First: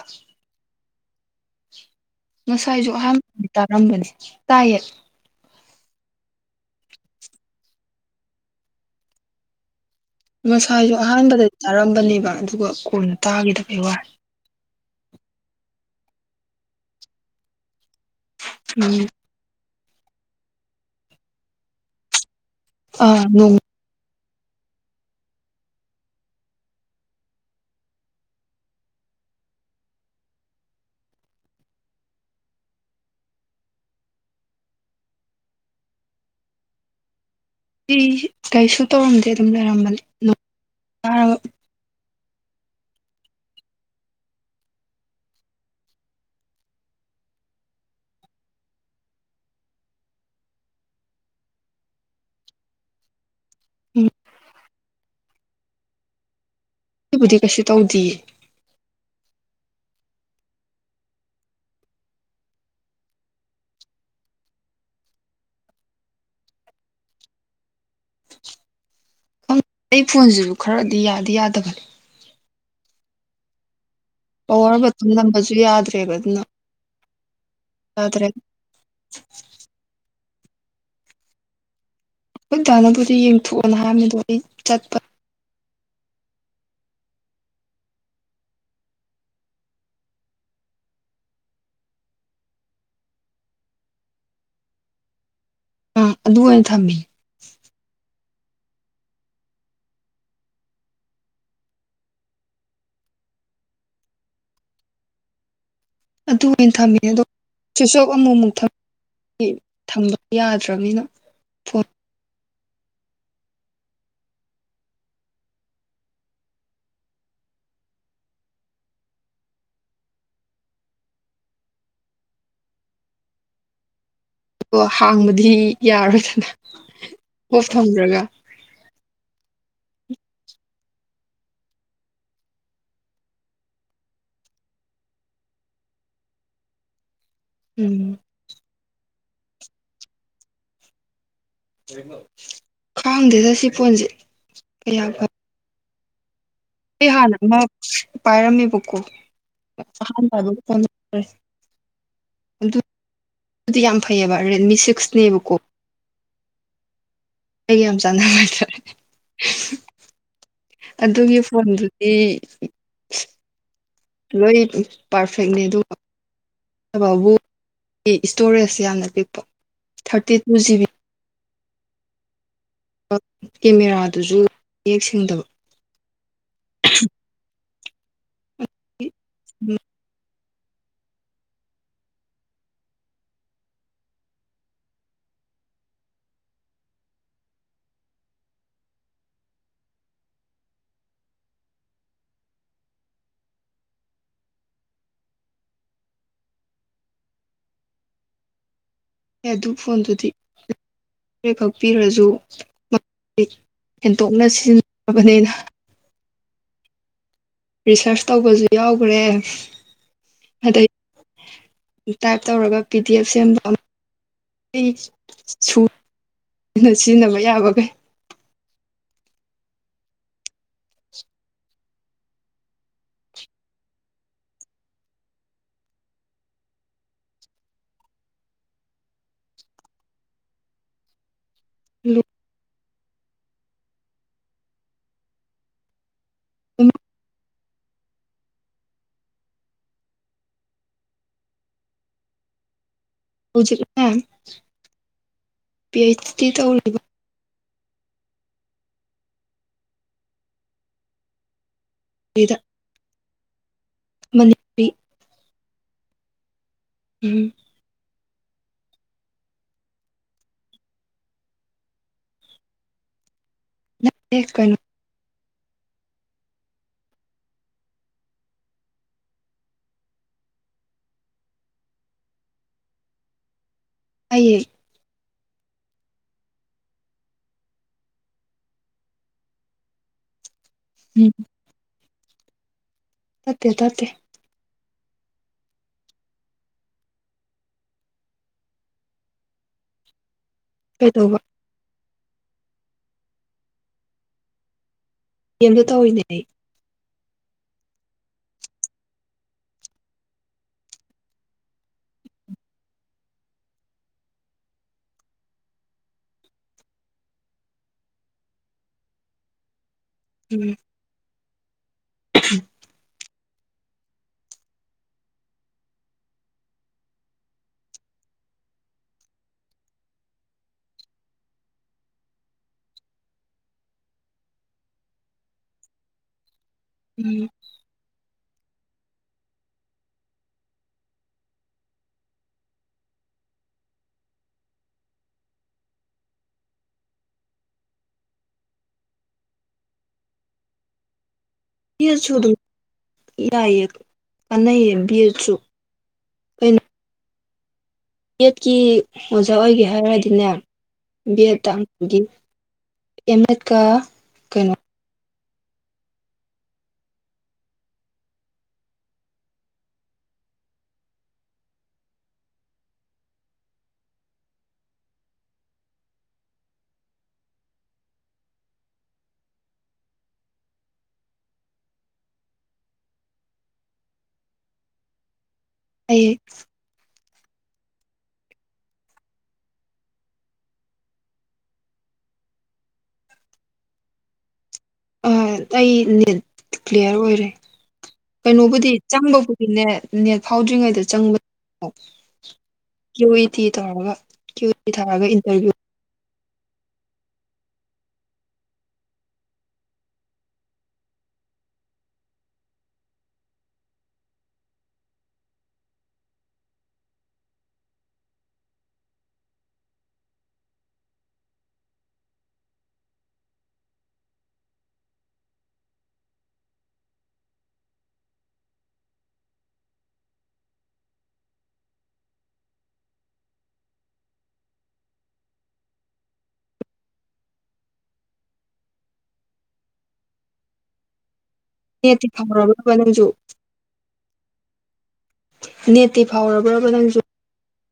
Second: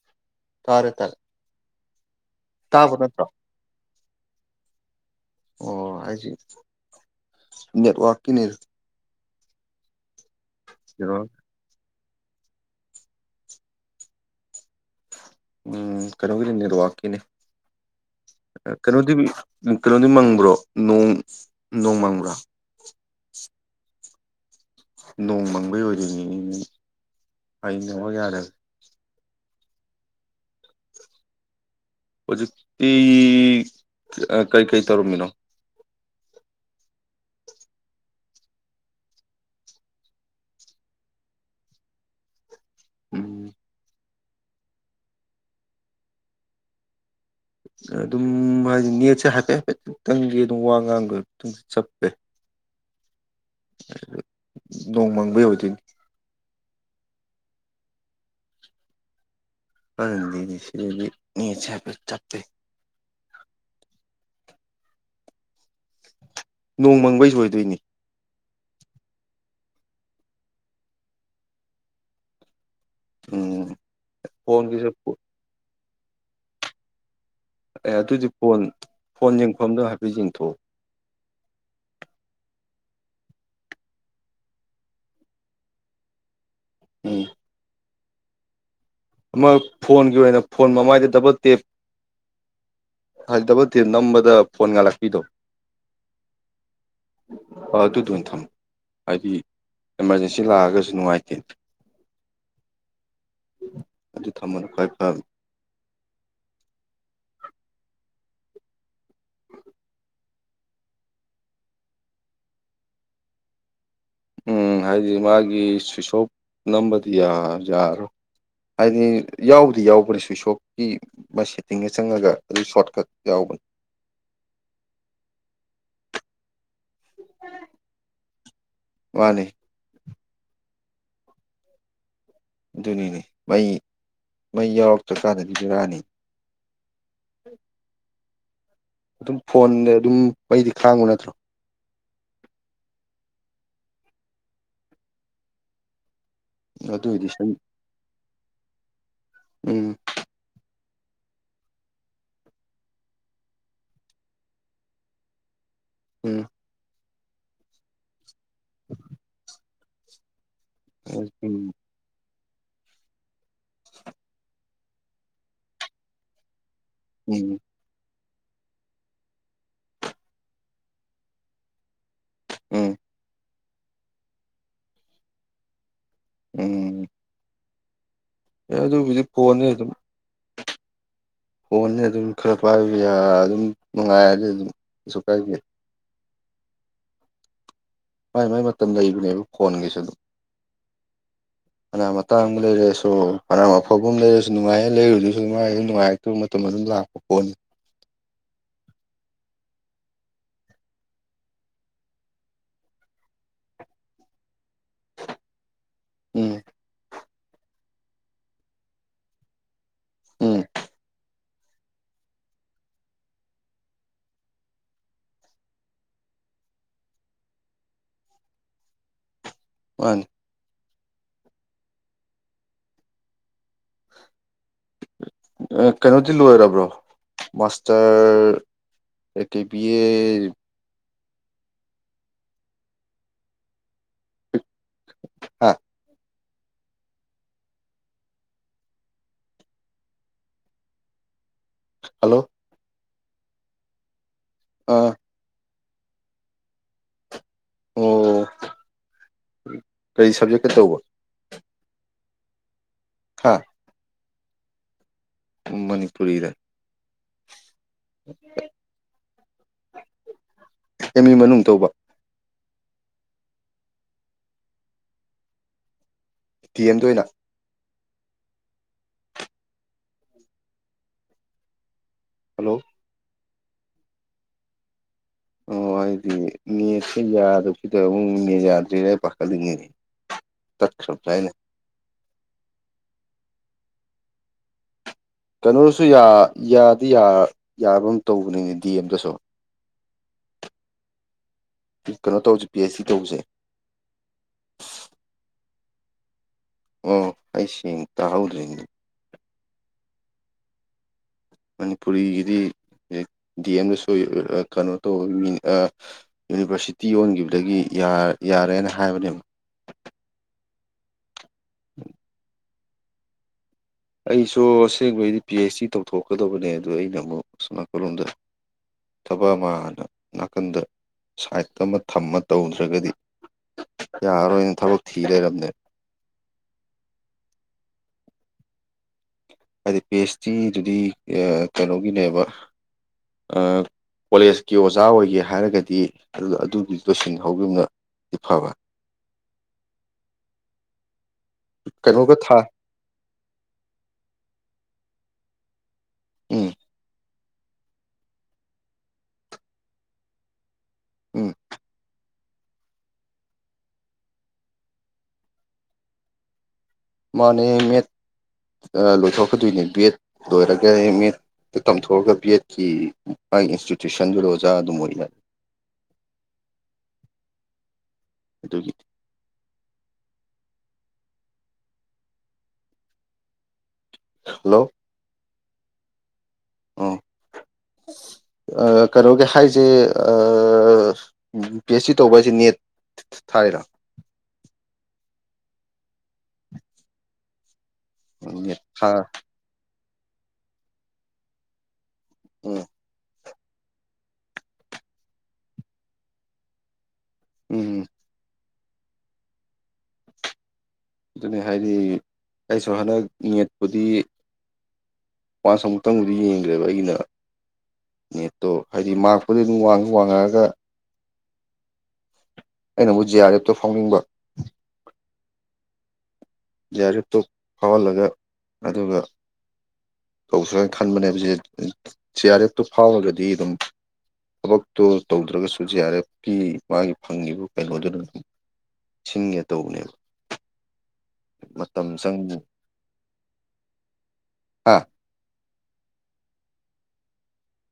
ꯑ ꯀꯥꯔ ꯇꯜ ꯉꯁꯥꯏꯁꯨ ꯑꯍꯥꯟꯕꯗꯤ ꯇꯥꯔꯝꯕꯅꯤ ꯇꯥꯏꯌꯦ ꯑꯣ ꯑꯩ ꯅꯦꯠ ꯋꯥꯀꯤ ꯉꯁꯥꯏꯁꯨ ꯑꯍꯥꯟꯕꯗ ꯆꯥꯔꯝ ꯅꯦꯕ ꯑꯗꯨꯒ ꯀꯣꯟꯅ ꯇꯥꯈꯤꯗꯕꯒꯤ ꯋꯥ ꯎꯝ ꯀꯩꯅꯣꯒꯤꯅꯤꯔ ꯋꯥꯀꯤꯅꯦ ꯎꯝ ꯀꯩꯅꯣꯗꯤ ꯀꯩꯅꯣꯗꯤ ꯃꯪꯕ꯭ꯔꯣ ꯅꯣꯡ ꯅꯣꯡ ꯃꯪꯕ꯭ꯔꯥ ꯑꯥꯣꯡ ꯅꯣꯡ ꯃꯪꯕꯩ ꯑꯣꯏꯗꯔꯤꯅꯤ ꯅ ꯑꯩ ꯅꯣꯡꯉ ꯌꯥꯗꯒꯦ [unintelligible] ꯍꯧꯖꯤꯛꯇꯤ ꯀꯩꯀꯩ ꯇꯧꯔꯝꯃꯤꯅꯣ ꯑꯩ ꯀꯩꯁꯨ ꯇꯧꯔꯝꯗꯦ ꯑꯗꯨꯝ ꯂꯩꯔꯝꯕꯅꯤꯔꯕ ꯎꯝ ꯑꯗꯨꯝ ꯍꯥꯏꯗꯤ ꯅꯦꯠꯁꯦ ꯍꯥꯏꯐꯦꯠ ꯍꯥꯏꯐꯦꯠꯇꯠꯇꯪꯒꯤ ꯑꯗꯨꯝ ꯋꯥ ꯉꯥꯡꯕ ꯑꯗꯨꯝ ꯆꯠꯄꯦ [inaudible] ꯎꯝ ꯅꯣꯡꯃꯪꯕꯩ ꯑꯣꯏꯗꯣꯏꯅꯤ ꯑꯗꯨꯕꯨꯗꯤ ꯀꯩꯁꯨ ꯇꯧꯗꯦ ꯆꯦ ꯆꯥꯛꯦ ꯅꯣꯡ ꯃꯪꯕꯩ ꯁꯣꯏꯗꯣꯏꯅꯤ ꯈꯪꯗꯦ ꯑꯩ ꯐꯣꯟꯁꯤꯁꯨ ꯈꯔꯗꯤ ꯌꯥꯗꯤ ꯌꯥꯗꯕꯅꯤ ꯑꯣꯝ ꯄꯋꯥꯔ ꯃꯇꯝ ꯅꯝꯕꯁꯨ ꯌꯥꯗ꯭ꯔꯦꯕ ꯑꯗꯨꯅ ꯑꯦ ꯌꯥꯗ꯭ꯔꯦ ꯑꯗꯨꯗꯤ ꯐꯣꯟ ꯐꯣꯟ ꯌꯦꯡꯐꯝꯗꯣ ꯍꯥꯏꯐꯦꯠ ꯌꯦꯡꯊꯣꯛꯎ ꯎꯇꯥꯥꯅꯕꯨꯗꯤ ꯌꯦꯡꯊꯣꯛꯑꯅ ꯍꯥꯏꯕꯃꯤ ꯑꯗꯣ ꯑꯩ ꯆꯠꯄ ꯎꯝ ꯑꯃ ꯐꯣꯟꯒꯤ ꯑꯣꯏꯅ ꯐꯣꯟ ꯃꯃꯥꯏꯗ ꯗꯕꯜ ꯇꯦꯞ ꯍꯥꯏ ꯇ ꯊ ꯅꯝꯕꯗ ꯐꯣꯟ ꯉ ꯂꯥꯛꯄꯤꯗꯣ ꯑꯥ ꯑꯗꯨ ꯑꯣꯏꯅ ꯊꯝꯃꯤ ꯑꯗꯨꯗꯣ ꯑꯣꯏꯅ ꯊꯝꯃꯣ ꯍꯥꯏꯗꯤ ꯑꯦꯃꯥꯔꯖꯦꯟꯁꯤ ꯂꯥꯛꯑꯒꯁꯨ ꯅꯨꯡꯉꯥꯏꯇꯦ [inaudible] ꯑꯗꯨ ꯊꯃ ꯈ꯭ꯋꯥꯏ ꯐꯝ ꯑꯗꯨ ꯑꯣꯏꯅ ꯊꯝꯃꯤꯅꯦ ꯑꯗ ꯆꯨꯁꯣꯞ ꯑꯃꯨꯛ ꯑꯃꯨꯛ ꯊꯝ ꯊꯪꯕ ꯌꯥꯗ꯭ꯔꯕꯅꯤꯅ ꯐꯣꯟ ꯎꯝ ꯍꯥꯏꯗꯤ ꯃꯥꯒꯤ ꯁ꯭ꯋꯤꯁ ꯑꯣꯞ ꯅꯝꯕꯗꯤ ꯌꯥꯔꯣꯏ ꯍꯥꯏꯗꯤ ꯌꯥꯎꯗꯤ ꯌꯥꯎꯕꯅꯤ ꯁ꯭ꯋꯤꯁ ꯑꯣꯐꯀꯤ ꯃꯥ ꯁꯦꯠꯇꯤꯡꯒ ꯆꯪꯉꯒ ꯑꯗꯨ ꯁꯣꯔꯠꯀꯠ ꯌꯥꯎꯕꯅꯤ ꯑꯣ ꯍꯥꯡꯕꯗꯤ ꯌꯥꯔꯣꯏꯗꯅ ꯍꯐ ꯊꯝꯗ꯭ꯔꯒ ꯃꯥꯅꯦ ꯑꯗꯨꯅꯤꯅꯦ ꯃꯩ ꯃꯩ ꯌꯥꯎꯔꯛꯇ꯭ꯔꯀꯥꯟꯗꯗꯤ ꯖꯔꯥꯅꯤ ꯎꯝ ꯑꯗꯨꯝ ꯐꯣꯟꯗ ꯑꯗꯨꯝ ꯃꯩꯗꯤ ꯈꯥꯡꯕ ꯅꯠꯇ꯭ꯔꯣ ꯈꯥꯡꯗꯦꯗ ꯁꯤ ꯐꯣꯟꯁꯦ ꯀꯌꯥ ꯑꯩ ꯑꯗꯨꯏꯗꯤ ꯍꯥꯟꯅ ꯁꯨꯝ ꯑꯃ ꯄꯥꯏꯔꯝꯃꯦꯕꯀꯣ ꯎꯝ ꯑꯍꯥꯟꯕ ꯍꯥꯏꯕ ꯐ ꯑꯗꯨ ꯑꯗꯨꯗꯤ ꯌꯥꯝ ꯐꯩꯑꯕ ꯔꯦꯗꯃꯤ ꯁꯤꯛꯁꯅꯦꯕꯀꯣ ꯎꯝ ꯑꯩ ꯌꯥꯝ ꯌꯥꯝ ꯆꯥꯟꯗꯇꯔꯦ ꯑꯗꯨꯒꯤ ꯎꯝ ꯐꯣꯟꯗꯨꯗꯤ ꯂꯣꯏ ꯄꯥꯔꯐꯦꯛꯅꯤ ꯑꯗꯨ ꯕꯨ ꯎꯝ ꯏꯁꯇꯣꯔꯦꯖ ꯌꯥꯝꯅ ꯄꯤꯛꯄ ꯊꯥꯔꯇꯤ ꯇꯨ ꯖꯤꯕꯤ ꯎꯝ ꯀꯦꯃꯦꯔꯥꯗꯨꯁꯨ ꯌꯦꯌꯦꯛ ꯁꯦꯡꯗꯕ ꯑꯗꯨꯣꯗꯤ ꯄꯅꯤ ꯑꯗꯨꯝ ꯍꯣꯟꯅꯤ ꯑꯗꯨꯝ ꯈꯔ ꯄꯥꯏꯕ ꯑꯗꯨꯝ ꯅꯨꯡꯉꯥꯏꯔꯗꯤ ꯑꯗꯨꯝ ꯀꯩꯁꯨ ꯀꯥꯏꯕꯤ ꯃꯥꯏ ꯃꯥꯏ ꯃꯇꯝ ꯂꯩꯕꯅꯦꯕ ꯐꯣꯟꯒꯤꯁꯨ ꯑꯗꯨꯝ ꯑꯅꯥ ꯃꯇꯇꯥꯡꯕ ꯂꯩꯔꯁꯨ ꯑꯅꯥꯝ ꯑꯐꯕ ꯑꯃ ꯂꯩꯔꯁꯨ ꯅꯨꯡꯉꯥꯏꯌꯦ ꯂꯩꯔꯨꯗꯁꯨ ꯥꯏ ꯅꯨꯡꯉꯥꯏꯔꯛꯇ꯭ꯔꯕ ꯃꯅꯨꯡꯗ ꯂꯥꯛꯄ ꯄꯣꯠꯅꯤ ꯑꯦ ꯑꯗꯨ ꯐꯣꯟꯗꯨꯗꯤ ꯈꯛ ꯄꯤꯔꯁꯨ ꯍꯦꯟꯇꯣꯛꯅ ꯁꯤꯖꯤꯟꯅꯕꯅꯤꯅ ꯎꯝ ꯔꯤꯁꯔꯁ ꯇꯧꯕꯁꯨ ꯌꯥꯎꯈ꯭ꯔꯦ ꯎꯝ ꯑꯗꯩ ꯇꯥꯏꯞ ꯇꯧꯔꯒ ꯄꯤ ꯗꯤ ꯑꯦꯐ ꯁꯦꯝꯕ ꯑꯩ ꯁꯨꯅ ꯁꯤꯖꯤꯟꯅꯕ ꯌꯥꯕꯒꯦ ꯋꯥꯅꯤ [inaudible] ꯀꯩꯅꯣꯗꯤ ꯂꯣꯏꯔꯕ꯭ꯔꯣ ꯃꯥꯁꯇꯔ ꯑꯩ ꯌꯦ ꯂꯤꯞ ꯍꯥꯥ ꯏ ꯍꯜꯂꯣ ꯍꯧ [inaudible] ꯑꯥ ꯄꯤ ꯑꯩꯆ ꯗꯤ ꯇꯧꯔꯤꯕ ꯑꯣ ꯀꯔꯤ ꯁꯕꯖꯦꯛꯇ ꯇꯧꯕ ꯀꯩꯗ ꯍꯥꯥ ꯃꯅꯤꯄꯤ ꯅꯪ ꯃꯅꯤꯄꯨꯨꯔꯤ ꯔꯥ ꯎꯝ [inaudible] ꯑꯦꯝ ꯏ ꯃꯅꯨꯡ ꯇꯧꯕ ꯁ ꯀꯅꯣ ꯇꯤ ꯑꯦꯝꯗꯅ ꯍꯜꯂꯣ ꯑꯩꯌꯦꯌꯦ ꯑꯣ ꯑꯩꯗꯤ ꯃꯤꯁ ꯌꯥꯗꯗ ꯌꯥꯗꯔ ꯄ ꯂꯤꯉ ꯇꯠ ꯎꯝ ꯁꯕꯗꯥꯏꯅ ꯇꯦ ꯇꯣ ꯇꯦ ꯀꯩꯅꯣꯁꯨ ꯌꯥꯗꯤ ꯌꯥꯕ ꯇꯧꯕꯅꯤꯅꯦ ꯗꯤ ꯑꯦꯝꯗꯁꯨ ꯀꯩꯗꯧꯕ ꯀꯩꯅꯣ ꯇꯧꯁꯦ ꯄꯤ ꯑꯩꯆ ꯗꯤ ꯇꯧꯁꯦ ꯁꯤ ꯀꯦꯝꯇ ꯊꯧꯑꯣꯏꯗꯕꯤ ꯑꯣ ꯑꯩꯩꯁꯦꯡ ꯇꯍꯧꯗ꯭ꯔꯍꯦ ꯃꯅꯤꯄꯨꯔꯤꯒꯤꯗꯤ ꯗꯤꯑꯦꯝꯗꯁꯨ ꯀꯩꯅꯣ ꯇꯧꯕ ꯌꯨꯅꯤꯚꯔꯁꯤꯇꯤ ꯑꯣꯟꯒꯤꯕꯗꯒꯤ ꯌꯥ ꯌꯥꯔꯦꯅ ꯍꯥꯏꯕꯅꯦꯕꯛ ꯎꯝ ꯎꯝ [inaudible] ꯑꯩꯁꯨ ꯑꯁꯦꯡꯕꯩꯗꯤ ꯄꯤ ꯑꯩꯩꯆ ꯗꯤ ꯇꯧꯊꯣꯛꯀꯗꯕꯅꯦ ꯑꯗꯨꯗ ꯑꯩꯅ ꯑꯃꯨꯛ ꯁꯣꯟ ꯅꯀꯟ ꯂꯣꯝꯗ ꯊꯕꯛ ꯑꯃ ꯍꯥꯟꯅ ꯅꯥꯀꯟꯗ ꯁꯥꯏꯠꯇ ꯑꯃ ꯊꯝꯃ ꯇꯧꯗ꯭ꯔꯒꯗꯤ ꯌꯥꯔꯔꯣꯏꯅꯦ ꯊꯕꯛ ꯊꯤ ꯂꯩꯔꯝꯃꯦ ꯎꯝ ꯍꯥꯏꯗꯤ ꯄꯦꯁꯇ꯭ꯔꯤꯗꯨꯗꯤ ꯀꯩꯅꯣꯒꯤꯅꯦꯕ ꯑ ꯀꯣꯂꯦꯖꯀꯤ ꯑꯣꯖꯥ ꯑꯣꯏꯒꯦ ꯍꯥꯏꯔꯒꯗꯤ ꯑꯗꯨꯒꯤ ꯂꯣꯏꯁꯤꯟꯍꯧꯈꯤꯕꯅ ꯏꯐꯥꯕ [inaudible] ꯕꯦꯠꯁꯨ ꯀꯩꯅꯣꯒ ꯑꯗꯨ ꯊꯥ ꯌꯥꯏꯌꯦ ꯀꯥꯟꯅꯩꯌꯦ ꯕꯦꯠꯁꯨ ꯎꯝ ꯕꯤꯑꯦꯠꯀꯤ ꯑꯣꯖꯥ ꯑꯣꯏꯒꯦ ꯍꯥꯏꯔꯗꯤꯅꯦ ꯕꯤ ꯎꯝ ꯑꯦꯠ ꯇꯥꯡꯒꯤ ꯑꯝꯑꯠ ꯀ ꯀꯩꯅꯣ ꯃꯥꯅꯦ ꯑꯦꯝ ꯑꯦꯗ ꯂꯣꯏꯊꯣꯛꯀꯗꯣꯏꯅꯦ ꯕꯤ ꯑꯦꯗ ꯂꯣꯏꯔꯒ ꯑꯦꯝ ꯑꯦꯠ ꯇꯝꯊꯣꯛꯑꯒ ꯕꯤ ꯑꯦꯗꯀꯤ ꯃꯥꯒꯤ ꯏꯟꯁꯇꯤꯇ꯭ꯌꯨꯁꯟꯗꯨꯗ ꯑꯣꯖꯥ ꯑꯗꯨꯝ ꯑꯣꯏꯅ [inaudible] ꯑꯗꯨꯒꯤ ꯍꯜꯂꯣ ꯑꯩ ꯑ [inaudible] ꯀꯩꯅꯣꯒꯤ ꯍꯥꯏꯁꯦ ꯄꯤ ꯑꯩꯆ ꯇꯧꯕ ꯍꯥꯏꯁꯦ ꯅꯦꯠ ꯊꯥꯏꯔ [inaudible] ꯑꯩ ꯅꯦꯠ ꯀ꯭ꯂꯤꯦꯌꯔ ꯑꯣꯏꯔꯦ ꯅꯦꯠ ꯀꯩꯅꯣꯕꯨꯗꯤ ꯊꯥ ꯆꯪꯕꯕꯨꯗꯤ ꯅꯦꯠ ꯅꯦꯠ ꯐꯥꯎꯗ꯭ꯔꯤꯉꯩꯗ ꯆꯪꯕ ꯎꯝ ꯇꯤ ꯊꯥꯔꯒ ꯀ꯭ꯌꯨ ꯇꯤ ꯊꯥꯔꯒ ꯏꯟꯇꯔꯚꯤꯌꯨ ꯎꯝ ꯑꯗꯨꯅꯤ ꯍꯥꯏꯗꯤ ꯑꯩꯁꯨ ꯍꯟꯗꯛ ꯌꯦꯠꯄꯨꯗꯤ ꯃꯥꯁ ꯑꯃꯨꯛꯇꯪꯕꯨꯗꯤ ꯌꯦꯡꯈ꯭ꯔꯦꯕ ꯑꯩꯒꯤꯅ ꯅꯦꯠꯇꯣ ꯍꯥꯏꯗꯤ ꯃꯥꯔꯛꯄꯨꯗꯤ ꯑꯗꯨꯝꯡ ꯋꯥꯡꯉꯛꯑꯒ ꯑꯩꯅꯕꯨꯨꯖ ꯑꯔꯦꯞꯇꯣ ꯐꯥꯎꯅꯤꯡꯕ ꯌꯥꯔꯤꯞꯇꯣ ꯐꯥꯎꯍꯜꯂꯒ ꯑꯗꯨꯒ ꯇꯧ ꯁ ꯍꯥꯏꯅ ꯈꯟꯕꯅꯦ ꯍꯧꯖꯤ ꯁꯤ ꯑꯥꯔ ꯑꯦꯐꯇꯨ ꯐꯥꯎꯔꯒꯗꯤ ꯑꯗꯨꯝ ꯊꯕꯛꯇꯨ ꯇꯧꯗ꯭ꯔꯒꯁꯨ ꯖꯤ ꯑꯥꯔ ꯑꯦꯐꯀꯤ ꯃꯥꯒꯤ ꯐꯪꯉꯤꯕ ꯀꯩꯅꯣꯗꯨꯅ ꯑꯗꯨꯝ ꯁꯤꯡꯒꯦ ꯇꯧꯕꯅꯦꯕ [inaudible] ꯃꯇꯝ ꯅꯦꯠꯇꯤ ꯆꯪꯕ ꯐꯥꯎꯔꯕꯕ ꯅꯪꯁꯨꯨ ꯑꯥ ꯅꯦꯠꯇꯤ ꯐꯥꯎꯔꯕ꯭ꯔꯕ ꯅꯪꯁꯨ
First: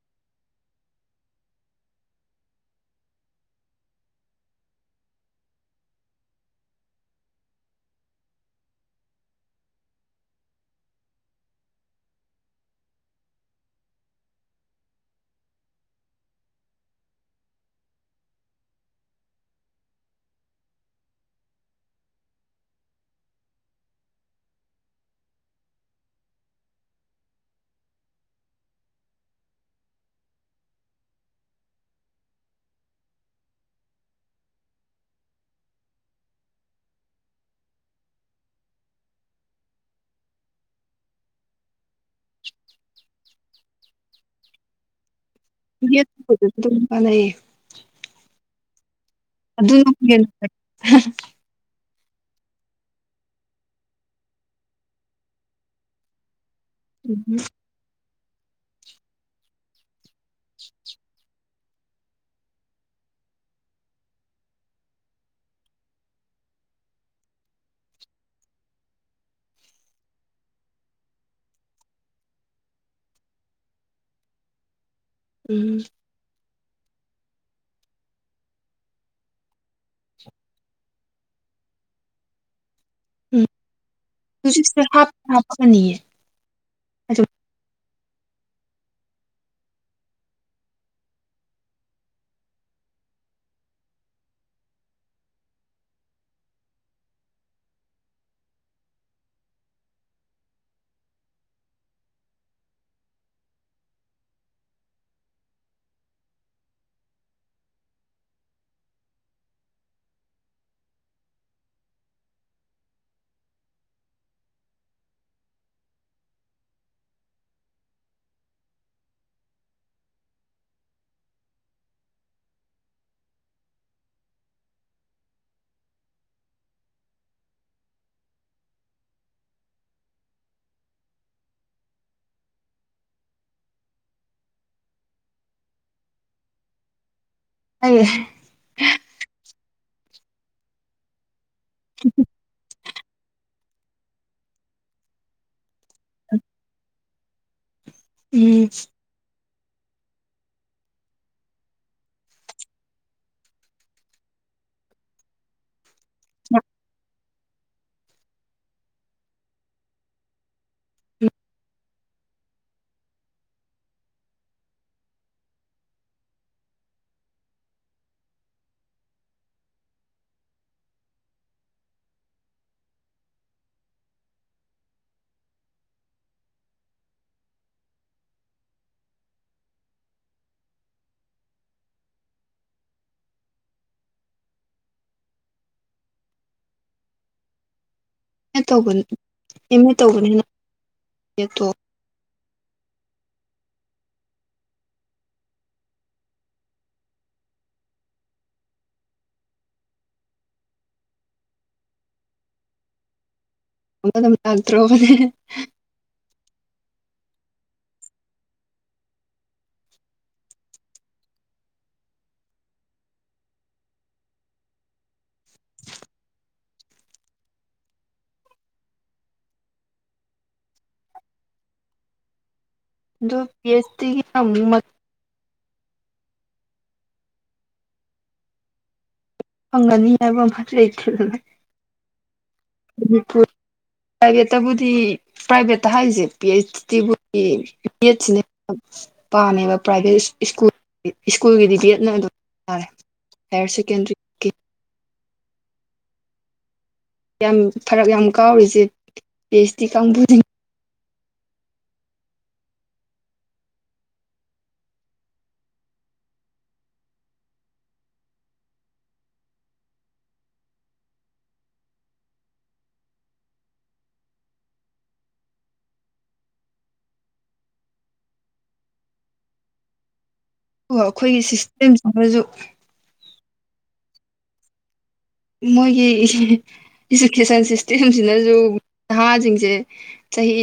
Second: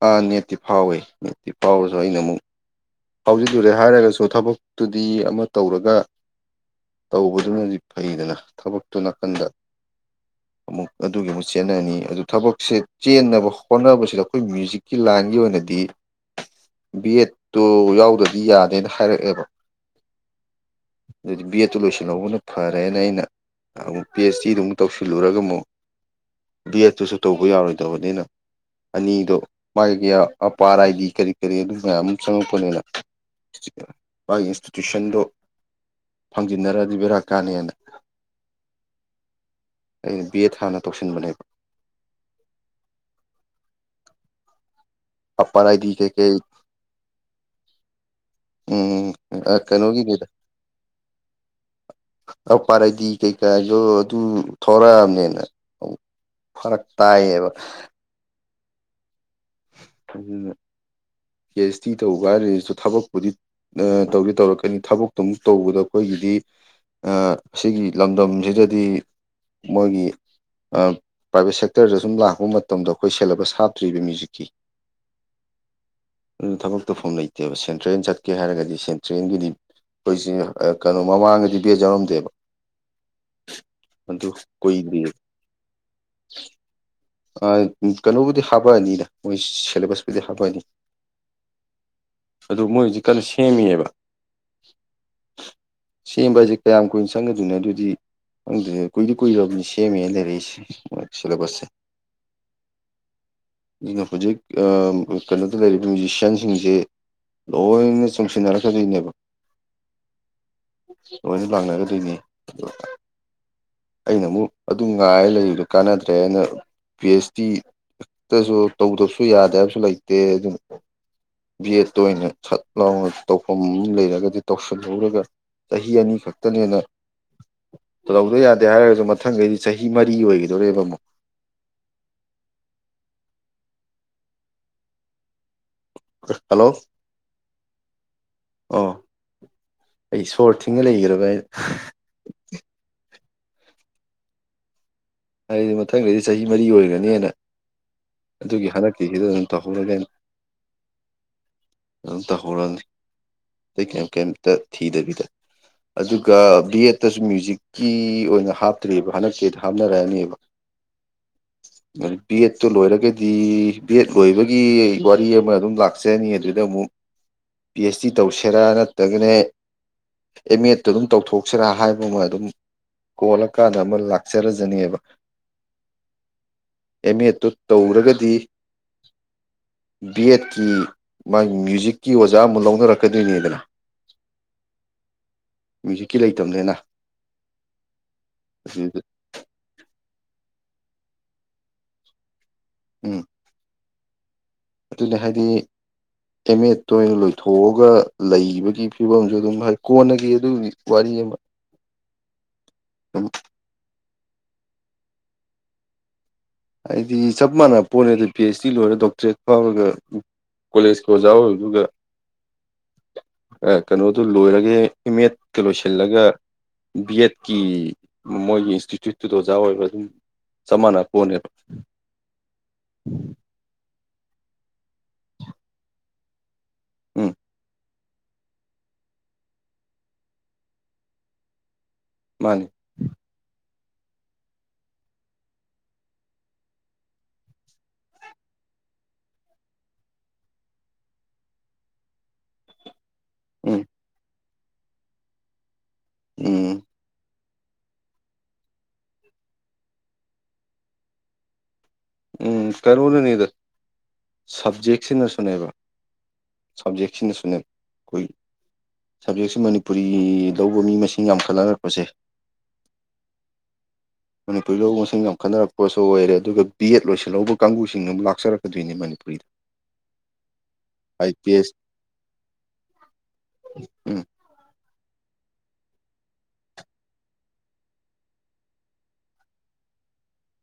ꯑꯥ ꯅꯦꯠꯇꯤ ꯐꯥꯎꯋꯦ ꯅꯦꯠꯇꯤ ꯐꯥꯎꯔꯁꯨ ꯑꯩꯅ ꯑꯃꯨꯛ ꯍꯧꯖꯤꯛꯂꯨꯔꯦ ꯍꯥꯏꯔꯒꯁꯨ ꯊꯕꯛꯇꯨꯗꯤ ꯑꯃ ꯇꯧꯔꯒ ꯇꯧꯕꯗꯨꯅꯗꯤ ꯐꯩꯗꯅ ꯊꯕꯛꯇꯨ ꯅꯥꯀꯟꯗ [inaudible] ꯑꯃꯨꯛ ꯑꯗꯨꯒꯤ ꯑꯃꯨꯛ ꯆꯦꯟꯅꯅꯤ ꯑꯗꯨ ꯊꯕꯛꯁꯦ ꯆꯦꯟꯅꯕ ꯍꯣꯠꯅꯕꯁꯤꯗ ꯑꯩꯈꯣꯏ ꯃ꯭ꯌꯨꯖꯤꯛꯀꯤ ꯂꯥꯏꯟꯒꯤ ꯑꯣꯏꯅꯗꯤ [inaudible] ꯕꯤ ꯑꯦꯠꯇꯨ ꯌꯥꯎꯗ꯭ꯔꯗꯤ ꯌꯥꯗꯦꯅ ꯍꯥꯏꯔꯛꯑꯦꯕ ꯑꯗꯨꯗꯤ ꯕꯦꯠꯇꯨ ꯂꯣꯏꯁꯤꯜꯍꯧꯕꯅ ꯐꯔꯦꯅ ꯑꯩꯅ ꯑꯃꯨꯛ ꯄꯤ ꯑꯩꯆ ꯗꯤꯗꯨ ꯑꯃꯨꯛ ꯇꯧꯁꯤꯜꯂꯨꯔꯒ ꯑꯃꯨꯛ ꯕꯤ ꯑꯦꯠꯇꯨꯁꯨ ꯇꯧꯕ ꯌꯥꯔꯣꯏꯗꯕꯅꯤꯅ ꯑꯅꯤꯗꯣ ꯃꯥꯒꯤ ꯑꯄꯥ ꯑꯥꯔ ꯑꯥꯏꯗꯤ ꯀꯔꯤ ꯀꯔꯤ ꯑꯗꯨ ꯃꯌꯥꯝ ꯆꯪꯉꯛꯄꯅꯤꯅ ꯃꯥꯒꯤ ꯏꯟꯁꯇꯤꯇ꯭ꯌꯨꯁꯟꯗꯣ ꯐꯪꯖꯤꯟꯅꯔꯗꯤ ꯕꯦꯔꯥ ꯀꯥꯅꯦꯅ ꯑꯩꯅ ꯕꯤ ꯑꯦꯠ ꯍꯥꯟꯅ ꯇꯧꯁꯤꯟꯕꯅꯦꯕ [inaudible] ꯑ ꯄꯥꯏ ꯒꯦ ꯀ ꯅꯦꯠꯄꯨꯗꯁꯨ ꯑꯗꯨꯝ ꯀꯥꯟꯅꯩꯌꯦ ꯎꯝ ꯑꯗꯨ ꯑ ꯄꯔꯗꯤ ꯀꯩꯀꯥꯗ ꯑꯗꯨ ꯊꯔꯛꯑꯕꯅꯦꯅ ꯐꯔꯛ ꯎꯝ ꯇꯥꯏꯌꯦꯕ ꯊꯥꯖꯅ ꯀꯤ ꯑꯩꯁ ꯇꯤ ꯇꯧꯕ ꯀꯥꯟꯗꯁꯨ ꯊꯕꯛꯄꯨꯗꯤ ꯇꯧꯗꯤ ꯇꯧꯔꯛꯀꯅꯤ ꯊꯕꯛꯇꯨ ꯑꯃꯨꯛ ꯇꯧꯕꯗ ꯑꯩꯈꯣꯏꯒꯤ ꯗꯤ ꯁꯤ ꯂꯝꯗꯝꯁꯤꯗꯗꯤ ꯃꯣꯏꯒꯤ ꯄ꯭ꯔꯥꯏꯚꯦꯠ ꯁꯦꯛꯇꯔꯗ ꯁꯨꯝ ꯂꯥꯛꯄ ꯃꯇꯝꯗ ꯑꯩꯈꯣꯏ ꯁꯦꯂꯦꯕꯁ ꯍꯥꯞꯇ꯭ꯔꯤꯕ ꯃ꯭ꯌꯨꯖꯤꯛ ꯎ ꯎꯝ ꯑꯗꯨ ꯊꯕꯛ ꯇꯧꯐꯝ ꯂꯩꯇꯦꯕ ꯁꯦꯟꯇ꯭ꯔꯦꯜ ꯆꯠꯀꯦ ꯍꯥꯏꯔꯒꯗꯤ ꯁꯦꯟꯇ꯭ꯔꯦꯜꯒꯤꯗꯤ ꯑꯩꯈꯣꯏꯁꯤ ꯀꯩꯅꯣ ꯃꯃꯥꯡꯒꯗꯤ ꯕꯦ ꯌꯥꯧꯔꯝꯗꯦꯕ ꯎꯝ ꯃꯗꯨ ꯀꯣꯏ ꯍꯧꯖꯤꯛꯁꯦ ꯀꯔꯤ ꯍꯥꯞꯇꯤ ꯍꯥꯞꯄꯅꯤꯌꯦ ꯑꯗꯨꯝ ꯀꯩꯅꯣꯕꯨꯗꯤ ꯍꯥꯞꯄꯑꯅꯤꯅ ꯃꯣꯏ ꯁꯦꯂꯦꯕꯁꯄꯨꯗꯤ ꯍꯥꯞꯄꯑꯅꯤ ꯑꯗꯨ ꯃꯣꯏ ꯍꯧꯁꯤ ꯀꯟꯅ ꯁꯦꯝꯃꯤꯑꯕ [unintelligible] ꯁꯦꯝꯕ ꯍꯥꯏꯁꯦ ꯀꯌꯥꯝ ꯀꯨꯏꯅ ꯆꯪꯒꯗꯣꯏꯣ ꯑꯗꯨꯗꯤ ꯑꯗꯨꯪꯗꯤ ꯀꯨꯏꯗꯤ ꯀꯨꯏꯔꯕꯅꯤ ꯁꯦꯝꯃꯦ ꯂꯩꯔꯛꯏꯁꯦ ꯁꯤꯂꯦꯕꯁꯁꯦ [unintelligible] ꯑꯗꯨ ꯍꯧꯖꯤꯛ ꯀꯩꯅꯣꯗ ꯂꯩꯔꯤꯕ ꯃ꯭ꯌꯨꯖꯤꯁꯤꯌꯥꯟꯁꯤꯡꯁꯦ ꯂꯣꯏꯅ ꯆꯣꯡꯁꯤꯟꯅꯔꯛꯀꯗꯣꯏꯅꯦꯕ ꯂꯣꯏꯅ ꯂꯥꯛꯅꯒꯗꯣꯏꯅꯦ ꯑꯩꯅ ꯑꯃꯨꯛ ꯑꯗꯨ ꯉꯥꯏ ꯂꯩꯔꯤꯗꯣ ꯀꯥꯟꯅꯗ꯭ꯔꯦ ꯑꯅ ꯄꯤ ꯑꯩꯆ ꯗꯤ ꯈꯛꯇꯁꯨ ꯇꯧꯗꯕꯁꯨ ꯌꯥꯗꯦ ꯍꯥꯏꯕꯁꯨ ꯂꯩꯇꯦ ꯑꯗꯨꯅ ꯚ ꯑꯦꯠꯇ ꯑꯣꯏꯅ ꯁꯠ ꯂꯥꯎꯅ ꯇꯧꯐꯝ ꯑꯃ ꯂꯩꯔꯒꯗꯤ ꯇꯧꯁꯤꯜꯍꯧꯔꯒ ꯆꯍꯤ ꯑꯅꯤ ꯈꯛꯇ ꯂꯦꯟꯅ ꯇꯧꯗꯣ ꯌꯥꯗꯦ ꯍꯥꯏꯔꯒꯁꯨ ꯃꯊꯪꯈꯩꯗꯤ ꯆꯍꯤ ꯃꯔꯤ ꯑꯣꯏꯒꯗꯧꯣꯔꯦꯕ ꯑꯃꯨꯛ ꯍꯜꯂꯣ ꯑꯦ ꯑꯣ ꯑꯩ ꯁꯣꯔ ꯊꯤꯡꯅ ꯂꯩꯈ꯭ꯔꯕ ꯑꯩ ꯎ ꯍꯥꯏꯗꯤ ꯃꯊꯪꯗꯩꯗꯤ ꯆꯍꯤ ꯃꯔꯤ ꯑꯣꯏꯔꯅꯦꯅ ꯎꯝ ꯑꯗꯨꯒꯤ ꯍꯟꯗꯛꯀꯤꯁꯤꯗ ꯑꯗꯨꯝ ꯇꯍꯂꯒꯦꯟ ꯑꯝꯇꯍꯧꯔꯅꯤ ꯀꯩꯇ ꯊꯤꯗꯕꯤꯗ ꯑꯗꯨꯒ ꯕꯤ ꯑꯦꯗꯠꯇꯁꯨ ꯃ꯭ꯌꯨꯖꯤꯛꯀꯤ ꯑꯣꯏꯅ ꯍꯥꯞꯇ꯭ꯔꯤꯑꯕ ꯍꯟꯗꯛꯦ ꯍꯥꯞꯅ ꯔꯅꯤꯕ ꯎ ꯑꯗꯨ ꯕꯦꯠꯇꯣ ꯂꯣꯏꯔꯒꯗꯤ ꯕꯦꯠ ꯂꯣꯏꯕꯒꯤ ꯋꯥꯔꯤ ꯑꯃ ꯑꯗꯨꯝ ꯂꯥꯛꯆꯅꯤ ꯑꯗꯨꯗ ꯑꯃꯨꯛ [unintelligible] ꯄꯤ ꯑꯩꯆ ꯗꯤ ꯇꯧꯁꯦꯔꯥ ꯅꯠꯇ꯭ꯔꯒꯅꯦ ꯑꯦꯝ ꯑꯦꯗꯠꯇꯨ ꯑꯗꯨꯝ ꯇꯧꯊꯣꯛꯁꯤꯔꯥ ꯍꯥꯏꯕ ꯑꯃ ꯑꯗꯨꯝ ꯀꯣꯜꯂꯀꯥꯟꯗ ꯑꯃ ꯂꯥꯛꯆꯔꯁꯤ [unintelligible] ꯕꯤ ꯑꯦꯠꯀꯤ ꯃꯥꯒꯤ ꯃ꯭ꯌꯨꯖꯤꯛꯀꯤ ꯑꯣꯖꯥ ꯑꯃ ꯂꯧꯅꯔꯛꯀꯗꯣꯏꯅꯦꯗꯅ [unintelligible] ꯃ꯭ꯌꯨꯖꯤꯛꯀꯤ ꯂꯩꯇꯕꯅꯦꯅ ꯑꯦ ꯇꯧꯕ ꯑꯦꯝ ꯑꯦ ꯇꯧꯕꯅꯤꯅꯠꯇꯣ ꯎꯝ ꯑꯗꯨꯅꯦ ꯍꯥꯏꯗꯤ ꯑꯦꯝ ꯑꯦꯗꯇ ꯑꯣꯏꯅ ꯂꯣꯏꯊꯣꯛꯑꯒ ꯂꯩꯕꯒꯤ ꯐꯤꯕꯝꯁꯨ ꯑꯗꯨꯝ ꯀꯣꯟꯅꯈꯤ ꯑꯗꯨꯒꯤ ꯋꯥꯔꯤ [unintelligible] ꯍ ꯂꯥꯛꯇ꯭ꯔꯣꯕꯅꯦ ꯍꯥꯏꯗꯤ ꯆꯞ ꯃꯥꯟꯅꯕ ꯄꯣꯜꯂꯦꯗ ꯄꯤ ꯑꯩꯆ ꯗꯤ ꯂꯣꯏꯔꯦ ꯗꯣꯛꯇꯔꯦꯠ ꯐꯥꯎꯔꯒ ꯀꯣꯂꯦꯖ ꯀ ꯑꯣꯖꯥꯖꯒ ꯀꯩꯅꯣꯗꯨ ꯂꯣꯏꯔꯒꯦ ꯏꯃꯦꯗꯠꯇ ꯂꯣꯏꯁꯤꯜꯂꯒ ꯕꯤ ꯑꯦꯠꯀꯤ ꯃꯣꯏꯒꯤ ꯏꯟꯁꯇꯤꯇ꯭ꯌꯨꯠꯇꯨꯗ ꯑꯣꯖꯥ ꯑꯣꯏꯔ ꯑꯗꯨꯝ ꯆꯞ ꯃꯥꯟꯅ ꯀꯣꯟꯅꯦꯕ [unintelligible] ꯁꯇꯤ ꯎꯝ ꯍꯒꯥꯅꯤ ꯌꯥꯕ ꯃꯥ꯭ꯔꯦ ꯏ ꯃꯥꯅꯤ ꯄ ꯄ꯭ꯔꯥꯏꯚꯦꯠꯇꯕꯨꯗꯤ ꯄ꯭ꯔꯥꯏꯚꯦꯠꯇ ꯍꯥꯏꯔꯤꯁꯦ ꯄꯤ ꯑꯩꯆ ꯇꯤꯕꯨꯗꯤ ꯕꯤ ꯑꯦꯗꯁꯤꯅꯦ ꯄꯥꯝꯃꯦꯕ ꯄ꯭ꯔꯥꯏꯚꯦꯠ ꯁ꯭ꯀꯨꯜ ꯁ꯭ꯀꯨꯜꯒꯤꯗꯤ ꯕꯦꯠꯅ ꯑꯗꯨꯝꯔꯦ ꯍꯌꯔ ꯎꯝ ꯁꯦꯀꯦꯟꯗꯔꯤ ꯎꯝ ꯌꯥꯝ ꯐꯔꯛ ꯌꯥꯝ ꯀꯥꯎꯔꯤꯁꯦ ꯇꯦꯁꯇꯤ ꯀꯥꯡꯕꯨꯁꯤꯡ ꯎꯝ ꯀꯩꯅꯣꯅꯅꯤꯗ ꯁꯞꯖꯦꯛꯁꯤꯅꯁꯨꯅꯦꯕ ꯁꯕꯖꯦꯛꯁꯤ ꯁꯨꯅ ꯀꯣꯏ ꯁꯕꯖꯦꯛꯁꯤ ꯃꯅꯤꯄꯨꯔꯤ ꯂꯧꯕ ꯃꯤ ꯃꯁꯤꯡ ꯌꯥꯝꯈꯠꯅꯔꯛꯄꯁꯦ ꯃꯅꯤꯄꯨꯔꯤ ꯂꯧꯕꯥ ꯃꯁꯤꯡ ꯌꯥꯝ ꯈꯠꯟꯅꯔꯛꯄꯁꯨ ꯑꯣꯏꯔꯦ ꯑꯗꯨꯒ ꯄꯤ ꯑꯦꯠ ꯂꯣꯏꯁꯤꯜꯍꯧꯕ ꯀꯥꯡꯕꯨꯁꯤꯡꯗꯨ ꯂꯥꯛꯆꯔꯛꯀꯗꯣꯏꯅꯦ ꯃꯅꯤꯄꯨꯔꯤꯗ ꯑꯣ ꯍꯥꯏ ꯑꯩꯈꯣꯏꯒꯤ ꯄꯤ ꯑꯦꯁ ꯁꯤꯁꯇꯦꯝꯁꯤꯃꯁꯨ ꯎꯝ [inaudible] [unintelligible] ꯃꯣꯏꯒꯤ ꯏꯖꯨꯀꯦꯁꯟ ꯁꯤꯁꯇꯦꯝꯁꯤꯅꯁꯨ ꯅꯍꯥꯁꯤꯡꯁꯦ ꯆꯍꯤ